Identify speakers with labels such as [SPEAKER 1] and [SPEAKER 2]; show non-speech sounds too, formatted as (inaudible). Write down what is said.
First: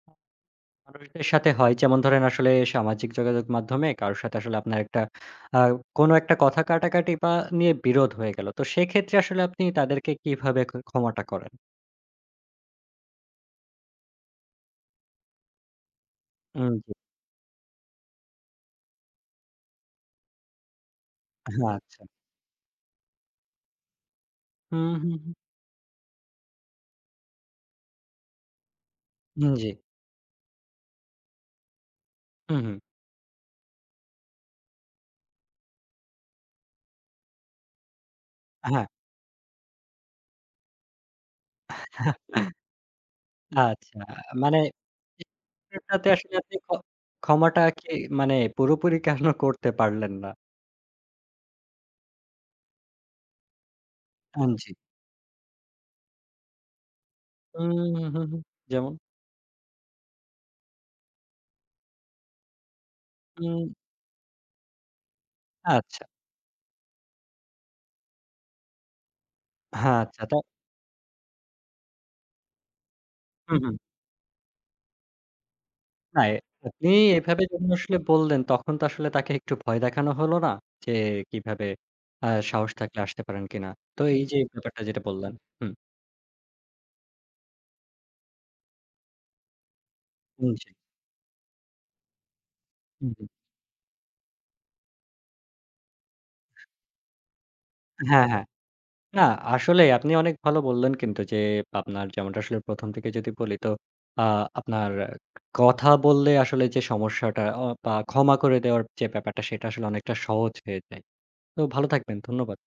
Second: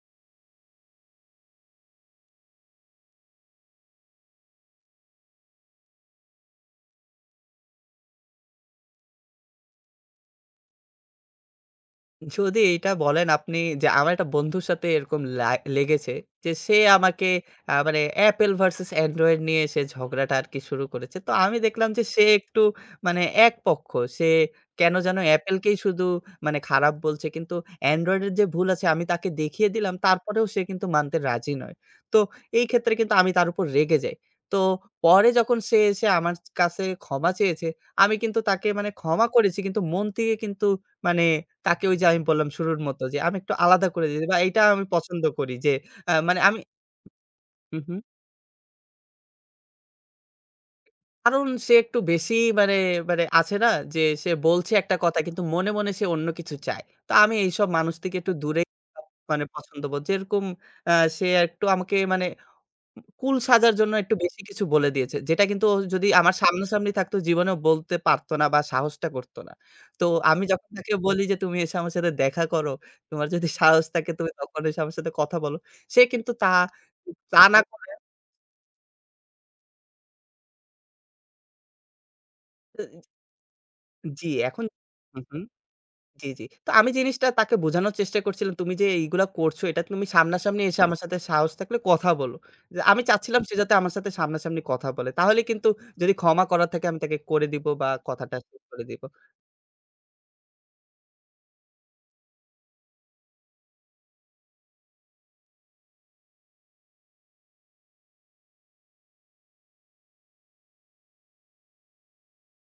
[SPEAKER 1] আ মানুষদের সাথে হয় যেমন ধরেন আসলে সামাজিক যোগাযোগ মাধ্যমে কারো সাথে আসলে আপনার একটা আ কোনো একটা কথা কাটাকাটি বা নিয়ে বিরোধ হয়ে গেল। তো সেক্ষেত্রে আসলে আপনি তাদেরকে কিভাবে খ ক্ষমাটা করেন?
[SPEAKER 2] যদি এটা বলেন আপনি যে আমার একটা বন্ধুর সাথে এরকম লা লেগেছে যে
[SPEAKER 1] উম,
[SPEAKER 2] সে
[SPEAKER 1] জি।
[SPEAKER 2] আমাকে আ মানে Apple ভার্সেস Android নিয়ে সে ঝগড়াটা আরকি শুরু করেছে। তো আমি দেখলাম
[SPEAKER 1] আচ্ছা।
[SPEAKER 2] যে সে একটু মানে একপক্ষ। সে
[SPEAKER 1] হুম,
[SPEAKER 2] কেনো
[SPEAKER 1] হুম,
[SPEAKER 2] যেনো
[SPEAKER 1] হুম।
[SPEAKER 2] Apple-কেই শুধু মানে খারাপ বলছে, কিন্তু Android-এর যে ভুল আছে আমি তাকে
[SPEAKER 1] উম
[SPEAKER 2] দেখিয়ে
[SPEAKER 1] জি।
[SPEAKER 2] দিলাম তারপরেও সে কিন্তু মানতে রাজি নয়। তো
[SPEAKER 1] হুম,
[SPEAKER 2] এই
[SPEAKER 1] হুম।
[SPEAKER 2] ক্ষেত্রে কিন্তু আমি তার উপর রেগে যাই। তো পরে যখন সে এসে আমার কাছে ক্ষমা চেয়েছে, আমি কিন্তু তাকে
[SPEAKER 1] অ্যা হ্যাঁ
[SPEAKER 2] মানে ক্ষমা করেছি কিন্তু মন কিন্তু মানে তাকে ওই যে আমি বললাম
[SPEAKER 1] (chuckles)
[SPEAKER 2] শুরুর মতো যে আমি একটু আলাদা
[SPEAKER 1] আচ্ছা।
[SPEAKER 2] করে, এ বা
[SPEAKER 1] মানে
[SPEAKER 2] এইটা আমি পছন্দ করি যে এ
[SPEAKER 1] (unintelligible) আসলে
[SPEAKER 2] মানে
[SPEAKER 1] আপনি
[SPEAKER 2] আমি
[SPEAKER 1] খ ক্ষমাটা
[SPEAKER 2] হুম,
[SPEAKER 1] কি
[SPEAKER 2] হুম।
[SPEAKER 1] মানে পুরোপুরি কেন (chuckles) করতে পারলেন না?
[SPEAKER 2] কারণ সে একটু বেশি মানে, মানে আছে না? যে সে
[SPEAKER 1] পুঞ্জি।
[SPEAKER 2] বলছে একটা কথা, কিন্তু মনে মনে সে অন্য কিছু চায়। তো আমি এইসব
[SPEAKER 1] উম
[SPEAKER 2] মানুষ থেকে
[SPEAKER 1] হু,
[SPEAKER 2] একটু
[SPEAKER 1] হুম।
[SPEAKER 2] দূরে
[SPEAKER 1] যেমন?
[SPEAKER 2] (unintelligible) পছন্দবোধ যে রকম অ্যা সে একটু আমাকে মানে কুল
[SPEAKER 1] উম।
[SPEAKER 2] সাজার জন্য, একটু বেশি কিছু বলে দিয়েছে। যেটা কিন্তু
[SPEAKER 1] আচ্ছা।
[SPEAKER 2] যদি আমার সামনাসামনি থাকতো জীবনেও বলতে পারতো না বা সাহসটা করতো না।
[SPEAKER 1] হ্যাঁ,
[SPEAKER 2] তো
[SPEAKER 1] আচ্ছা। টো
[SPEAKER 2] আমি যখন তাকে বলি যে তুমি এসে আমার সাথে দেখা করো, তোমার যদি
[SPEAKER 1] উ হুম।
[SPEAKER 2] সাহস থাকে তখন এসে আমার সাথে কথা বলো। সে
[SPEAKER 1] না
[SPEAKER 2] কিন্তু
[SPEAKER 1] এ
[SPEAKER 2] তা
[SPEAKER 1] আপনি
[SPEAKER 2] তা
[SPEAKER 1] এভাবে
[SPEAKER 2] না
[SPEAKER 1] যখন
[SPEAKER 2] করে
[SPEAKER 1] আসলে বললেন, তখন তো আসলে তাকে একটু ভয় দেখানো হলো না? যে কিভাবে অ্যা সাহস
[SPEAKER 2] অ্যা
[SPEAKER 1] থাকলে
[SPEAKER 2] ইজ।
[SPEAKER 1] আসতে পারেন কিনা। তো এই
[SPEAKER 2] জি
[SPEAKER 1] যে
[SPEAKER 2] এখন
[SPEAKER 1] ব্যাপারটা যেটা
[SPEAKER 2] হুম,
[SPEAKER 1] বললেন।
[SPEAKER 2] হুম।
[SPEAKER 1] হুম।
[SPEAKER 2] জি, জি। তো আমি জিনিসটা তাকে বোঝানোর চেষ্টা করছিলাম, তুমি যে এইগুলা করছো এটা তুমি
[SPEAKER 1] উম
[SPEAKER 2] সামনাসামনি
[SPEAKER 1] জি।
[SPEAKER 2] এসে আমার সাথে সাহস থাকলে কথা বলো। যে আমি
[SPEAKER 1] হুম, হুম।
[SPEAKER 2] চাচ্ছিলাম সে যাতে আমার সাথে সামনাসামনি কথা বলে। তাহলে কিন্তু যদি ক্ষমা করার থাকে আমি তাকে করে দিবো বা
[SPEAKER 1] হ্যাঁ,
[SPEAKER 2] কথাটা
[SPEAKER 1] হ্যাঁ।
[SPEAKER 2] শেষ করে দিব।
[SPEAKER 1] না আসলেই আপনি অনেক ভালো বললেন কিন্তু যে, আপনার যেমনটা আসলে প্রথম থেকে যদি বলি তো আ আপনার কথা বললে আসলে যে সমস্যাটা, অ বা ক্ষমা করে দেওয়ার যে ব্যাপারটা সেটা আসলে অনেকটা সহজ হয়ে যায়। তো ভালো থাকবেন। ধন্যবাদ।